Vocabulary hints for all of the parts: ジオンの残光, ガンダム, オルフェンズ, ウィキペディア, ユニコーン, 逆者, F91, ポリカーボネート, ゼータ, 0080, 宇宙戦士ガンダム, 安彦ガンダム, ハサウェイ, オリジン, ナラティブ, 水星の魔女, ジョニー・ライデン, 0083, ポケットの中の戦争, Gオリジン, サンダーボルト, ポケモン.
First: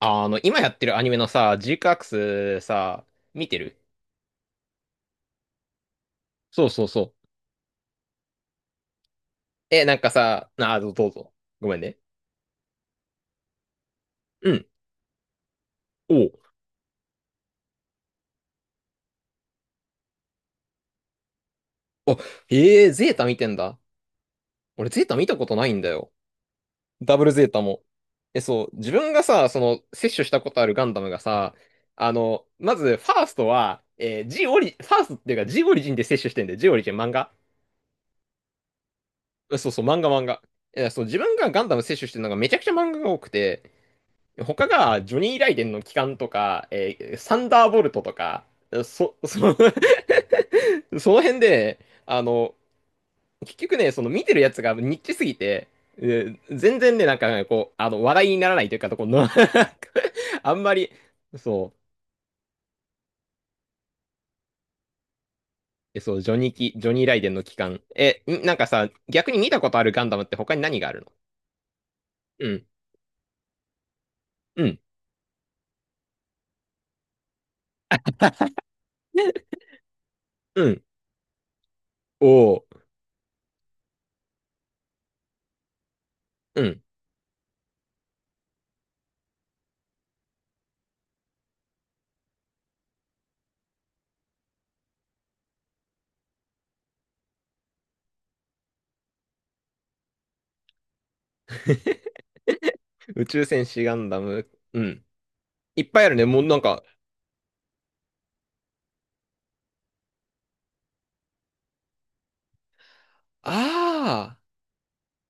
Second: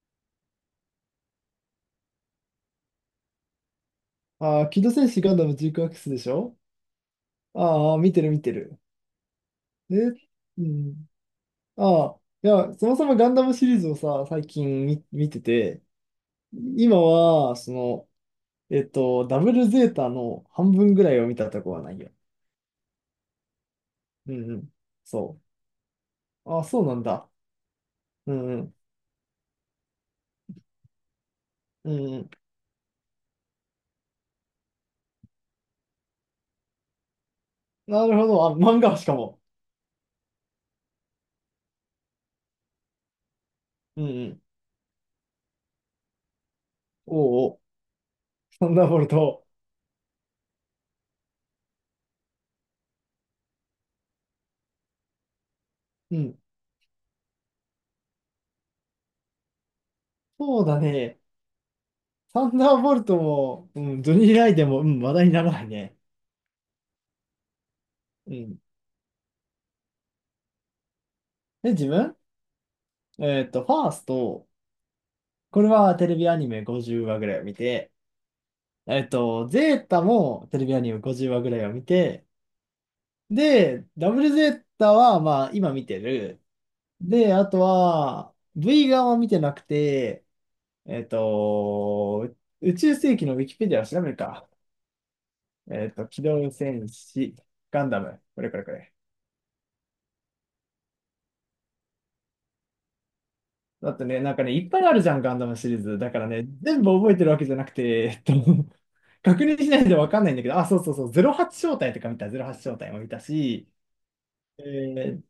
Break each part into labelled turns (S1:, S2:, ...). S1: 今やってるアニメのさ、ジークアクスさ、見てる。
S2: ああ、機動戦士ガンダムジークアックスでしょ？
S1: そうそうそう。
S2: ああ、見てる見てる。
S1: なん
S2: で、
S1: かさ、
S2: う
S1: なあ、ど
S2: ん。
S1: うぞ。ごめんね。
S2: ああ、いや、そもそもガンダムシリーズをさ、最
S1: うん。
S2: 近見てて、
S1: おう。
S2: 今は、その、ダブルゼータの半分ぐらいを見たとこはないよ。
S1: あ、へえ、ゼータ見てんだ。
S2: うんうん。
S1: 俺、ゼータ見た
S2: そ
S1: ことないんだよ。
S2: う。ああ、そうなん
S1: ダブ
S2: だ。
S1: ルゼータも。
S2: うんう
S1: そう、
S2: ん。
S1: 自分がさ、摂取したことあるガンダムがさ、
S2: うんうん。
S1: まず、ファーストは、えー、G オリ、ファーストっていうか G オリジンで摂取してんだよ。G オリジン漫画。
S2: なるほど。あ、漫画しかも。
S1: そうそう、漫画漫画。そう、自分がガンダム摂取してるのがめちゃくちゃ漫画が多くて、
S2: うんうん。
S1: 他が、ジョニー・ライデンの帰還とか、サン
S2: おうおう。
S1: ダーボルトとか、
S2: サンダーボル
S1: そ、そ、
S2: ト。
S1: その辺で、あの、結局ね、その見てるやつがニッチすぎて、え
S2: うん。
S1: 全然ね、なんかね、話題にならないというか、とこの あ
S2: そ
S1: ん
S2: う
S1: ま
S2: だ
S1: り、
S2: ね。
S1: そう、
S2: サンダーボルトも、うん、ジョニー・ライデンも、うん、話題にならないね。
S1: そう、ジョニー・ライデンの帰還。
S2: う
S1: なん
S2: ん。
S1: かさ、逆に見たことあるガンダムって他に何があるの？
S2: で、自分、
S1: うん、
S2: ファースト、
S1: うん、
S2: これはテレビアニメ50話ぐらいを見て、
S1: ね、
S2: ゼータもテレ
S1: う
S2: ビア
S1: ん、
S2: ニメ50話ぐらいを見て、
S1: おー、
S2: で、ダブルゼータは、まあ、今見てる。
S1: うん。
S2: で、あとは、V 側は見てなくて、えっと、宇宙世紀のウィキペディアを調べるか。機動戦士、ガンダム、これこれこれ。
S1: 宇宙戦士
S2: だ
S1: ガ
S2: って
S1: ンダ
S2: ね、なんか
S1: ム、
S2: ね、いっ
S1: う
S2: ぱいある
S1: ん。
S2: じゃん、ガンダムシリー
S1: いっ
S2: ズ。
S1: ぱいあ
S2: だ
S1: る
S2: か
S1: ね。
S2: ら
S1: もう
S2: ね、
S1: なん
S2: 全
S1: か、
S2: 部覚えてるわけじゃなくて、確認しないとわかんないんだけど、あ、そうそうそう、08正体とか見た、08正体も見たし、
S1: ああ。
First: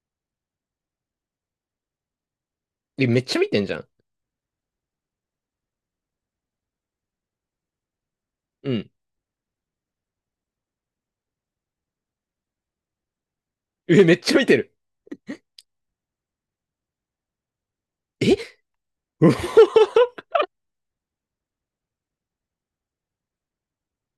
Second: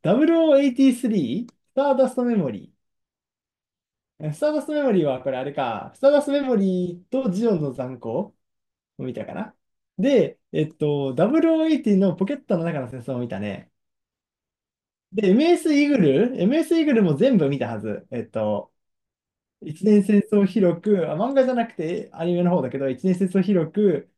S2: 0083、スターダストメモリ
S1: めっちゃ見てんじゃん。
S2: ー。スターダストメモリーはこれあれか、スターダストメモリーとジオンの残光を
S1: うん。
S2: 見たかな。で、0080のポケットの中の戦争を見たね。
S1: めっちゃ見てる。
S2: で、MS イーグルも全部見たはず。
S1: えうお
S2: 一年戦争広く、あ、漫画じゃなくてアニメの方だけど、一年戦争広く、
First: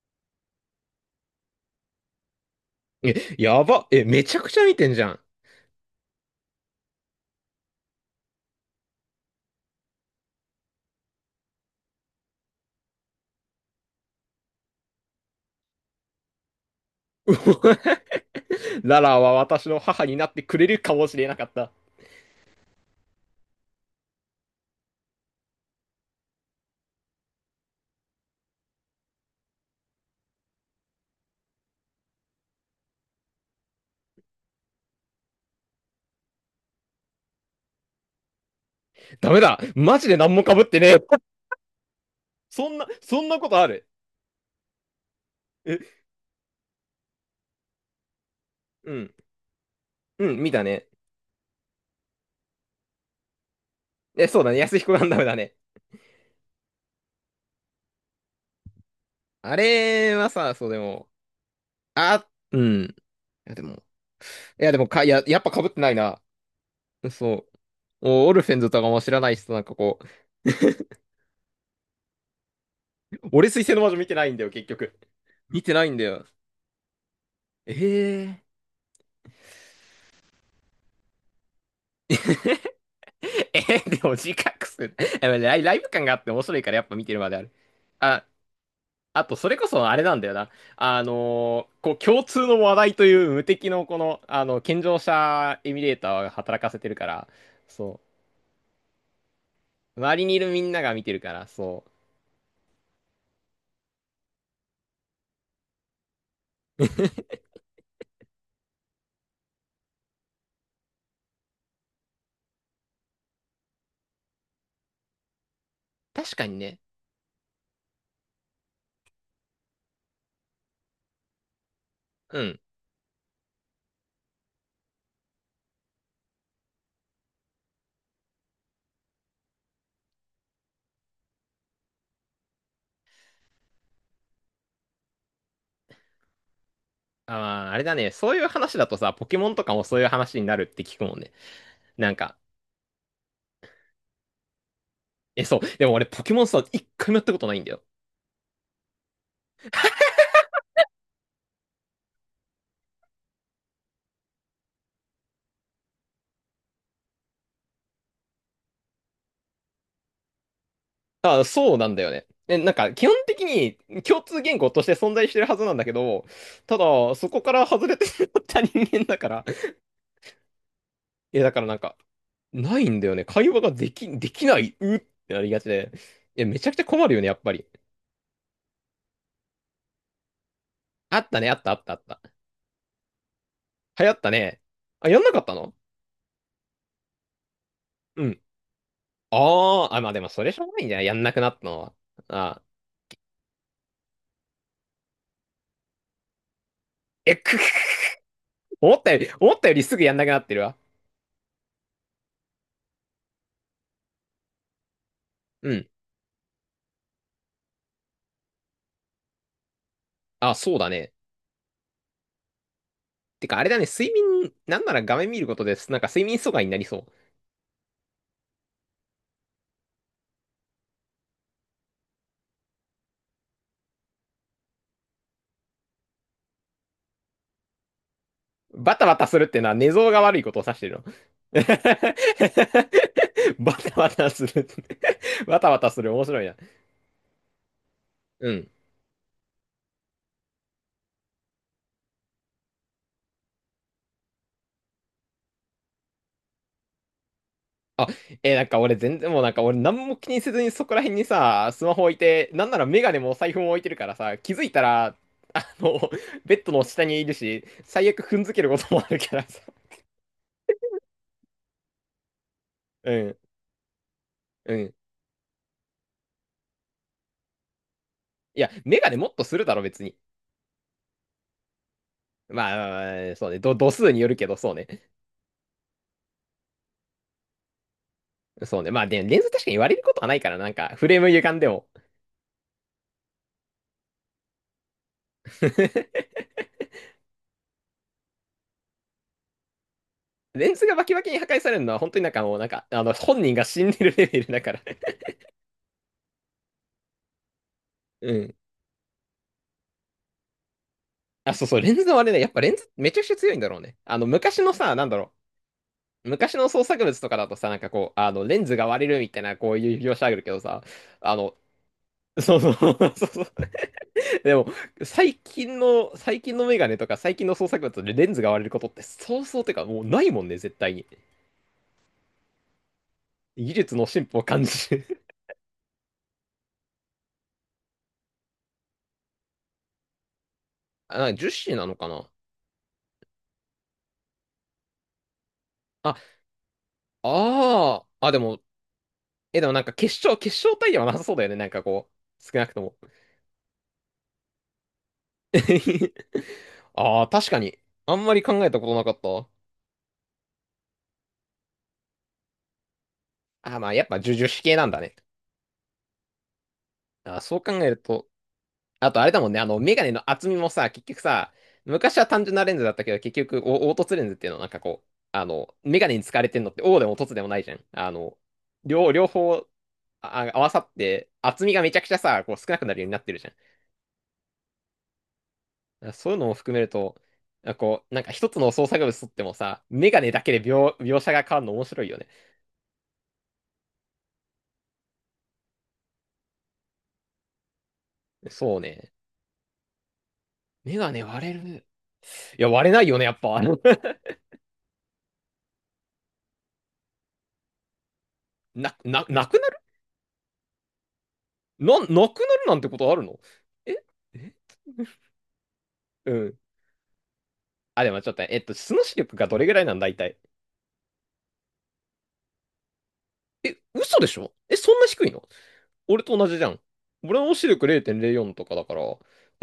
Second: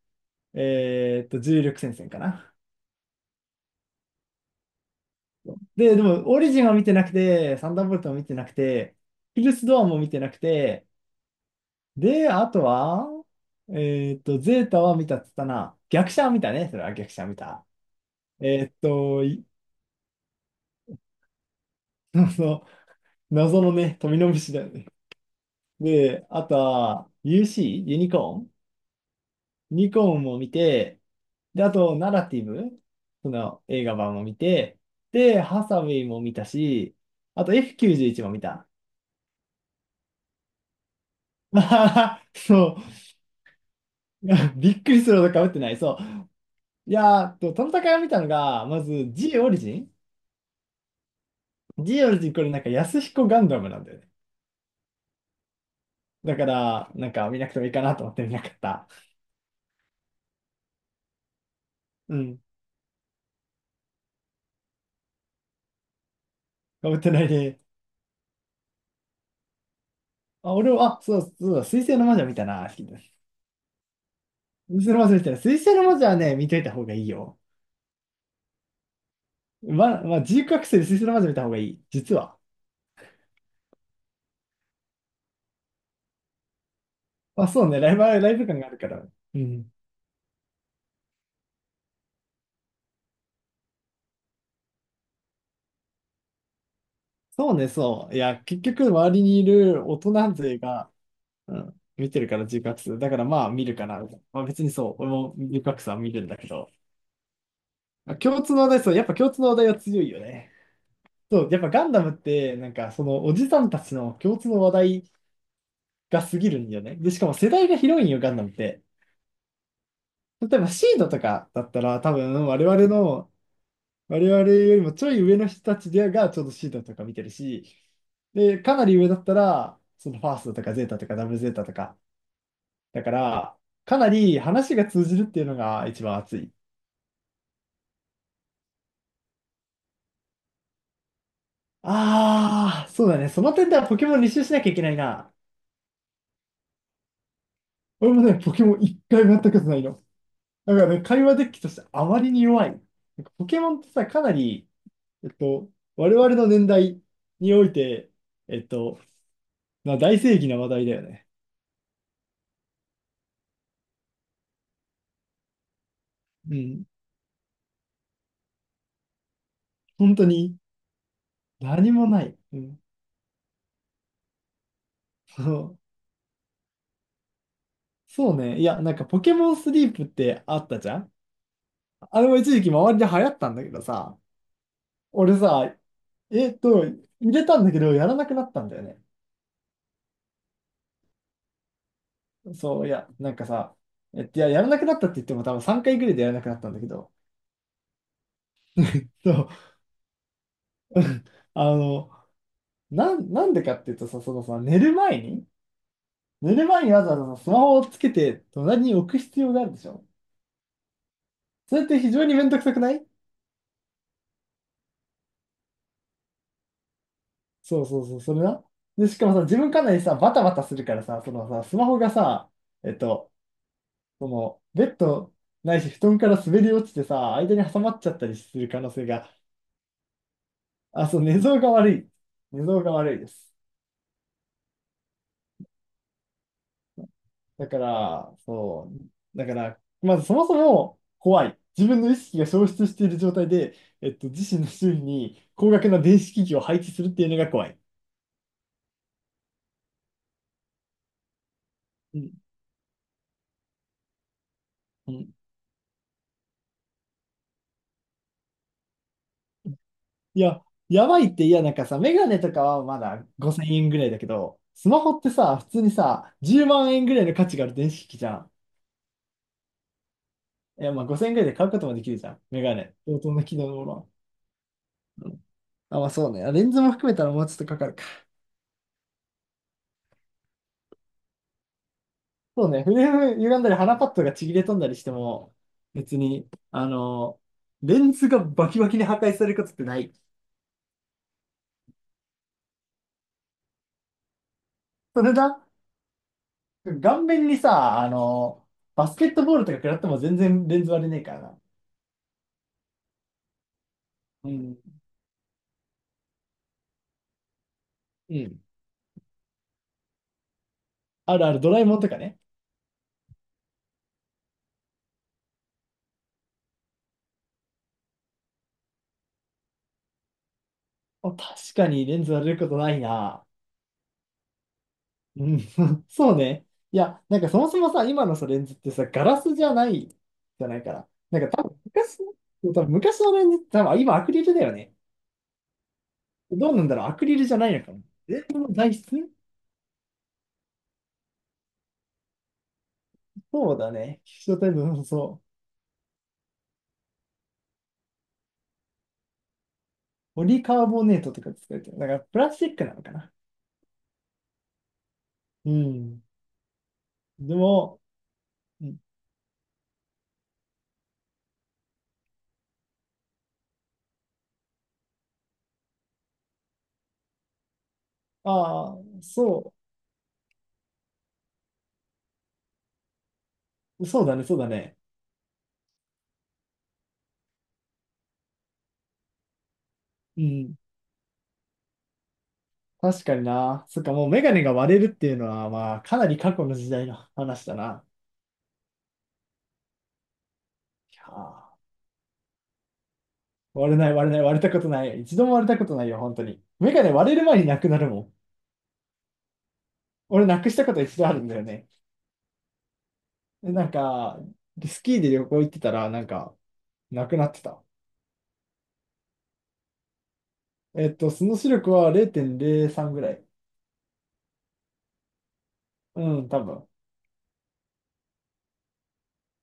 S2: 重力戦線かな。
S1: やば。めちゃくちゃ見てんじゃん。
S2: で、でも、オリジンは見てなくて、サンダーボルトも見てなくて、ヒルスドアも見てなくて、で、あとは、ゼータは見たっつったな。逆者は見たね、それは逆者は
S1: う
S2: 見
S1: お、
S2: た。えーっ
S1: ララ
S2: と、
S1: は
S2: い
S1: 私の母になってくれるかもしれなかった。
S2: その、謎のね、富の虫だよね。で、あとは、UC? ユニコーンも見て、で、あと、ナラティブ、その映画版も見て、で、ハサウェイも見たし、あと F91 も見た。
S1: ダメだ。マジで何も被ってねえ。
S2: まあ
S1: そ
S2: そ
S1: んな、そんなことある？
S2: う。びっくりするほど被ってない。
S1: え、
S2: そう。いやー、トナタカ見たのが、ま
S1: う
S2: ず
S1: ん。
S2: G オリジン
S1: うん、見たね。
S2: ?G オリジンこれなんか安彦ガンダムなんだよね。
S1: そうだね。安彦ガンダムだね。
S2: だから、なんか見なくてもいいかなと思って見なかった。
S1: あれはさ、そうでも、
S2: う
S1: あ、
S2: ん。
S1: うん。いやでも、いやでもか、いや、やっぱ被ってないな。
S2: 被ってない
S1: そう。
S2: ね。
S1: オルフェンズとかも知らない人なんかう
S2: あ、俺は、あ、そう、そうだ、水星の魔女見たな。水
S1: 俺水星の魔女見てないんだよ、結
S2: 星
S1: 局。
S2: の魔女見たな。水
S1: 見て
S2: 星の
S1: ない
S2: 魔
S1: んだ
S2: 女は
S1: よ。
S2: ね、見といた方がいいよ。
S1: ええ
S2: まあ、自由覚醒で水星の魔女見た方がいい。実は。
S1: ー。えー、でも自覚する。やっぱライブ感があって面白いからやっぱ見てるまであ
S2: まあ、
S1: る。
S2: そうね、ライブ、
S1: あ、
S2: ライブ感があるから。
S1: あと
S2: う
S1: それこ
S2: ん。
S1: そあれなんだよな。あのーこう共通の話題という無敵のこの、健常者エミュレーターが働かせてるから、
S2: そうね、
S1: そ
S2: そう。いや、結局、周りにいる大
S1: う。周り
S2: 人
S1: にいる
S2: 勢
S1: みんな
S2: が、
S1: が見てるから、
S2: うん、
S1: そう。
S2: 見てるから自覚する。だから、まあ、見るかな。まあ、別にそう、俺も自覚さは見るんだけど。まあ共通の話題、そう、やっぱ共通の話題は強いよね。そう、やっぱガンダムって、なんか、その、おじさんたちの共通の話題が
S1: 確
S2: 過
S1: か
S2: ぎ
S1: に
S2: るんだ
S1: ね。
S2: よね。で、しかも世代が広いんよ、ガンダムって。例えば、シードとかだったら、多
S1: う
S2: 分、
S1: ん。
S2: 我々よりもちょい上の人たちでがちょうどシータとか見てるし、で、かなり上だったら、そのファーストとかゼータとかダブルゼータとか、だから、かなり話が通じるっていうのが一番熱い。
S1: あー、あれだね。そういう話だとさ、ポケモンとかもそういう話になるって聞くもんね。なんか、
S2: ああ、そうだね。その点ではポケモン履修しなきゃいけないな。
S1: そう。でも俺ポケモンさ、一回もやったことないんだよ。
S2: 俺もね、ポケモン一回もやったことないの。だからね、会話デッキとしてあまりに弱い。なんかポケモンってさ、かなり、えっと、我々の年代において、えっと、まあ大正義な話題だよね。
S1: あ、そうなんだよね。なんか、基本的に共通言語として存在してるはずなんだけど、
S2: う
S1: た
S2: ん。
S1: だ、そこから外れてしまった人間だから、
S2: 本当に
S1: いや、だからなん
S2: 何
S1: か、
S2: もない。うん。
S1: ないんだよね。会話ができ、できない、うってな
S2: そ
S1: りがち
S2: う
S1: で。いや、めちゃくちゃ困るよね、やっぱり。
S2: そうね。いや、なんかポケモンスリープってあったじゃん？
S1: あったね、あった、あった、あった。
S2: あれも一時期周りで流行ったんだけど
S1: 流行
S2: さ、
S1: ったね。あ、やんな
S2: 俺
S1: かったの？
S2: さ、入れたんだけど、やら
S1: う
S2: なく
S1: ん。
S2: なったんだよね。
S1: あー、あ、まあでも、それしょうがないんじゃない？やんなくなったのは。あ
S2: そう、いや、なんかさ、いや、やらなくなったって言っても多分3回ぐらいでやらなくなったんだけど、
S1: ー、え、く、
S2: そう、
S1: 思ったよりすぐやんなくなってるわ。
S2: あの、なんでかっていうとさ、そのさ、寝る前に、
S1: うん。
S2: 寝る前にわざわざさスマホをつけて隣に置く必要があるでしょ？
S1: あ、そうだね。
S2: それって非常にめんどくさくない？
S1: てか、あれだね、睡眠、なんなら画面見ることです。なんか睡眠阻害になりそう。
S2: そうそうそう、それな。で、しかもさ、自分かなりさ、バタバタするからさ、そのさ、スマホがさ、えっと、その、ベッドないし、布団から滑り落ちてさ、間に挟まっちゃったりする可能
S1: バタ
S2: 性
S1: バタ
S2: が、
S1: するってのは寝相が悪いことを指してる
S2: あ、
S1: の？
S2: そう、寝相 が悪い。寝相が悪いです。
S1: バタバタする。バタバタする。面白いな。
S2: だから、
S1: うん。
S2: そう、だから、まずそもそも怖い。自分の意識が消失している状態で、自身の周囲に高額な電子機器を配置するっていうのが怖い。
S1: あ、なんか俺全然もうなんか俺何も気にせずにそこら辺にさ、スマホ置い
S2: うん。
S1: て、なんならメガネもお財布も置いてるからさ、気づいたら、あの、ベッドの下にいるし、最悪踏んづけることもあるからさ。
S2: いや、やばいって、いや、なんかさ、メガネとかはま
S1: う
S2: だ
S1: ん、
S2: 5000円ぐらいだけど、
S1: う
S2: ス
S1: ん。
S2: マホってさ、普通にさ、10万円ぐらいの価値がある電子機器じゃん。
S1: いや、メガネもっとするだろ、別に。
S2: いや、まあ5000円ぐらいで買うこともできるじゃん。メガネ。相
S1: ま
S2: 当
S1: あ、
S2: な
S1: そう
S2: 機
S1: ね。
S2: 能のも
S1: 度数
S2: の。
S1: によるけど、そうね。
S2: うん。あ、まあそうね。あ、レンズも含めたらもうちょっとかかるか。
S1: そうね。まあ、で、レンズ確かに割れることはないから、なんか、フレーム歪んでも。
S2: そうね。フレーム歪んだり、鼻パッドがちぎれ飛んだりしても、別 に、あの、レンズがバキバキに破壊されることってない。
S1: レンズがバキバキに破壊されるのは、本当になんかもう、なんか、本人が死んでるレベルだから。
S2: それだ。顔面にさ、あ
S1: うん。
S2: の、バスケットボールとか食らっても全然レンズ割れねえから
S1: あ、
S2: な。
S1: そうそう、レンズの割れね。やっぱレンズめちゃくちゃ強いんだろうね。
S2: う
S1: 昔の
S2: ん。
S1: さ、なんだろう。昔の創作物とかだとさ、なんかこう、あ
S2: う
S1: の、レ
S2: ん。
S1: ンズが割れるみたいな、こういう描写あるけどさ、あ
S2: あるあ
S1: の、
S2: る、ドラえもんとかね。
S1: そうそう。 そうそう。でも、最近のメガネとか最近の創作物でレンズが割れることって、そうそう、てか、もうないもんね、絶対に。
S2: あ、確かにレンズ割れることないな。
S1: 技術の進歩を感じる。
S2: うん、そうね。いや、なんかそもそもさ、今のさ、レンズってさ、ガラスじゃないじゃないか ら。
S1: あ、なんか
S2: なん
S1: 樹
S2: か多
S1: 脂
S2: 分
S1: なのか
S2: 昔、
S1: な？
S2: 多分昔のレンズって多分今アクリルだよね。
S1: あ、
S2: どうなんだろう、アクリルじゃないのかも。
S1: ああ、あ、で
S2: こ
S1: も、
S2: の材質
S1: でもなんか結晶体ではなさそうだよね。なんかこう、少なくとも。
S2: そうだね。希少タイプの、そう。
S1: ああ、確かに。あんまり考えたことなかった。
S2: ポリカーボネートとか使われてる。だからプラスチックなのかな。
S1: あー、まあやっぱ樹脂系なんだね。
S2: うん。
S1: あー、
S2: で
S1: そう考える
S2: も、
S1: と、
S2: うん、
S1: あとあれだもんね、メガネの厚みもさ、結局さ、昔は単純なレンズだったけど、結局、凹凸レンズっていうのはなんかこう、メガネに使われてんのって、O でも凸でもないじゃん。
S2: ああ、
S1: 両方
S2: そ
S1: 合わさって、厚みがめちゃくちゃさ、こう少なくなるようになってるじゃん。
S2: う、そうだね、そうだね。
S1: そういうのも含めると、なんかこう、なんか一つの創作物とってもさ、メガネ
S2: う
S1: だけで
S2: ん。
S1: 描写が変わるの面白いよね。
S2: 確かにな。そっか、もうメガネが割れるっていうのは、まあ、かなり過去の時代の話だな。
S1: そうね。メガ
S2: い
S1: ネ
S2: や
S1: 割れ
S2: ー、
S1: る。いや、割れないよね、やっぱ。
S2: 割れ ない、割れない、割れたことない。一度も割れたことないよ、本当に。メガネ割れる前になくなるもん。
S1: なくなる？
S2: 俺、なくしたこと一度あるんだよね。
S1: なくなるなんてことあるの？
S2: で、なん
S1: え
S2: か、
S1: え、
S2: スキーで旅行行ってたら、なん
S1: う
S2: か、
S1: ん。
S2: なくなってた。
S1: あ、でもちょっとね、えっと、素の視力がどれぐらいなんだ、いたい？
S2: その視力は0.03ぐらい。
S1: え、嘘でしょ？え、そんな低いの？
S2: う
S1: 俺と同
S2: ん、
S1: じ
S2: 多
S1: じゃん。
S2: 分。
S1: 俺の視力0.04とかだから、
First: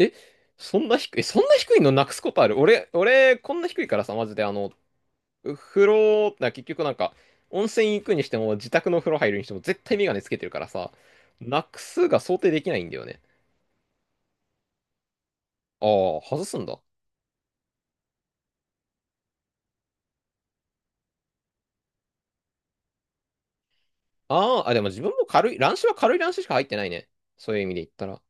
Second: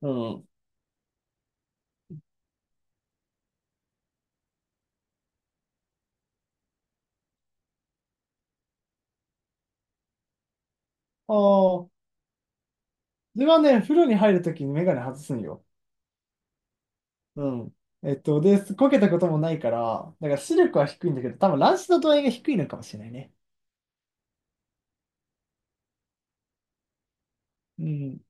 S2: うん。
S1: そんな低い、えそんな低いのなくすことある？俺、こんな低いからさ、マジで、風呂、結局なんか、温泉行くにしても、自宅の風呂入るにしても、絶対メガネつけてるからさ、
S2: あ
S1: なく
S2: あ、
S1: すが想定できないんだよね。
S2: 自分はね、風呂に入るときにメガネ外すんよ。
S1: ああ、外すんだ。
S2: うん。で、こけたこともないから、だから視力は低いんだけど、多分乱視の度合いが低いのかもしれないね。
S1: あーあ、でも自分も軽い、乱視は軽い乱視しか入ってないね。そういう意味で
S2: う
S1: 言った
S2: ん。
S1: ら。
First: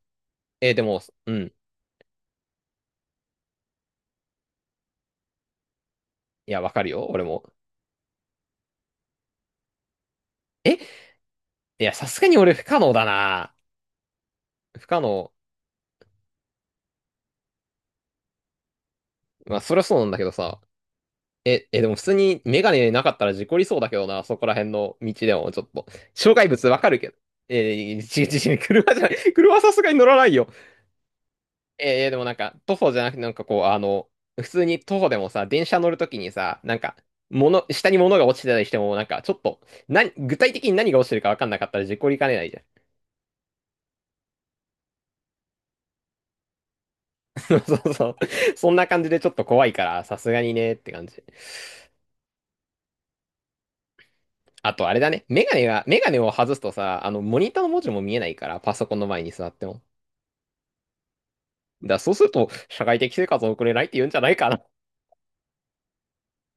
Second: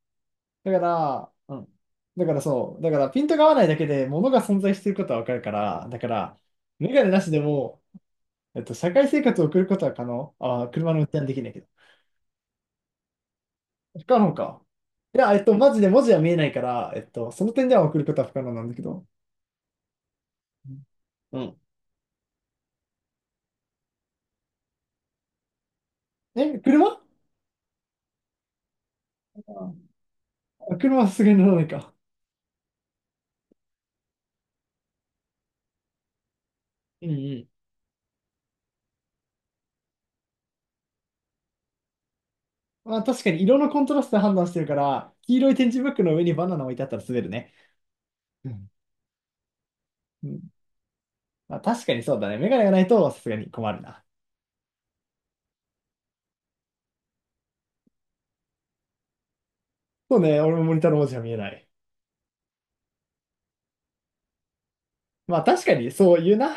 S1: え
S2: だ
S1: ー
S2: か
S1: でも、う
S2: ら、
S1: ん。
S2: うん。だからそう。だからピントが合わないだけで物が存在していることはわかるから、だから、
S1: いや、わかる
S2: メガ
S1: よ、
S2: ネな
S1: 俺
S2: しで
S1: も。
S2: も、社会生活を送ることは可能。あー、
S1: え、
S2: 車の運転はできないけど。
S1: いや、さすがに俺不可能だな。
S2: 不可能か。
S1: 不可
S2: い
S1: 能。
S2: や、マジで文字は見えないから、その点では送ることは不可能なんだけど。
S1: まあ、そりゃそうなんだけどさ。
S2: うん。うん。
S1: え、え、でも普通にメガネなかったら事故りそうだけどな、そこら辺の道でもちょっと。障害
S2: え、
S1: 物わかる
S2: 車？
S1: けど。えー、ち、違う違う、車じゃない。車はさすがに乗らないよ。
S2: あ、車はさすがに乗らないか。
S1: えー、でもなんか、徒歩じゃなくて、なんかこう、普通に徒歩でもさ、電車乗るときにさ、なんか、
S2: うん。うん。
S1: 下に物が落ちてたりしても、なんか、ちょっと、な、具体的に何が落ちてるかわかんなかったら事故りかねないじゃん。
S2: まあ、確かに色のコントラストで判断してるから、黄色い点字ブックの上にバナナ置いてあったら滑る ね。
S1: そうそう。
S2: う
S1: そ
S2: ん。
S1: んな感じでちょっと怖いから、さ
S2: う
S1: すが
S2: ん。
S1: にねって感じ。
S2: まあ、確かにそうだね。メガネがないとさすがに困るな。
S1: あとあれだね。メガネを外すとさ、モニターの文字も見えないから、パソコンの前に座っても。
S2: そうね、俺もモニターの文字は見えない。
S1: だからそうすると、社会的生活を送れないって言うんじゃないかな。
S2: まあ確かにそう言うな。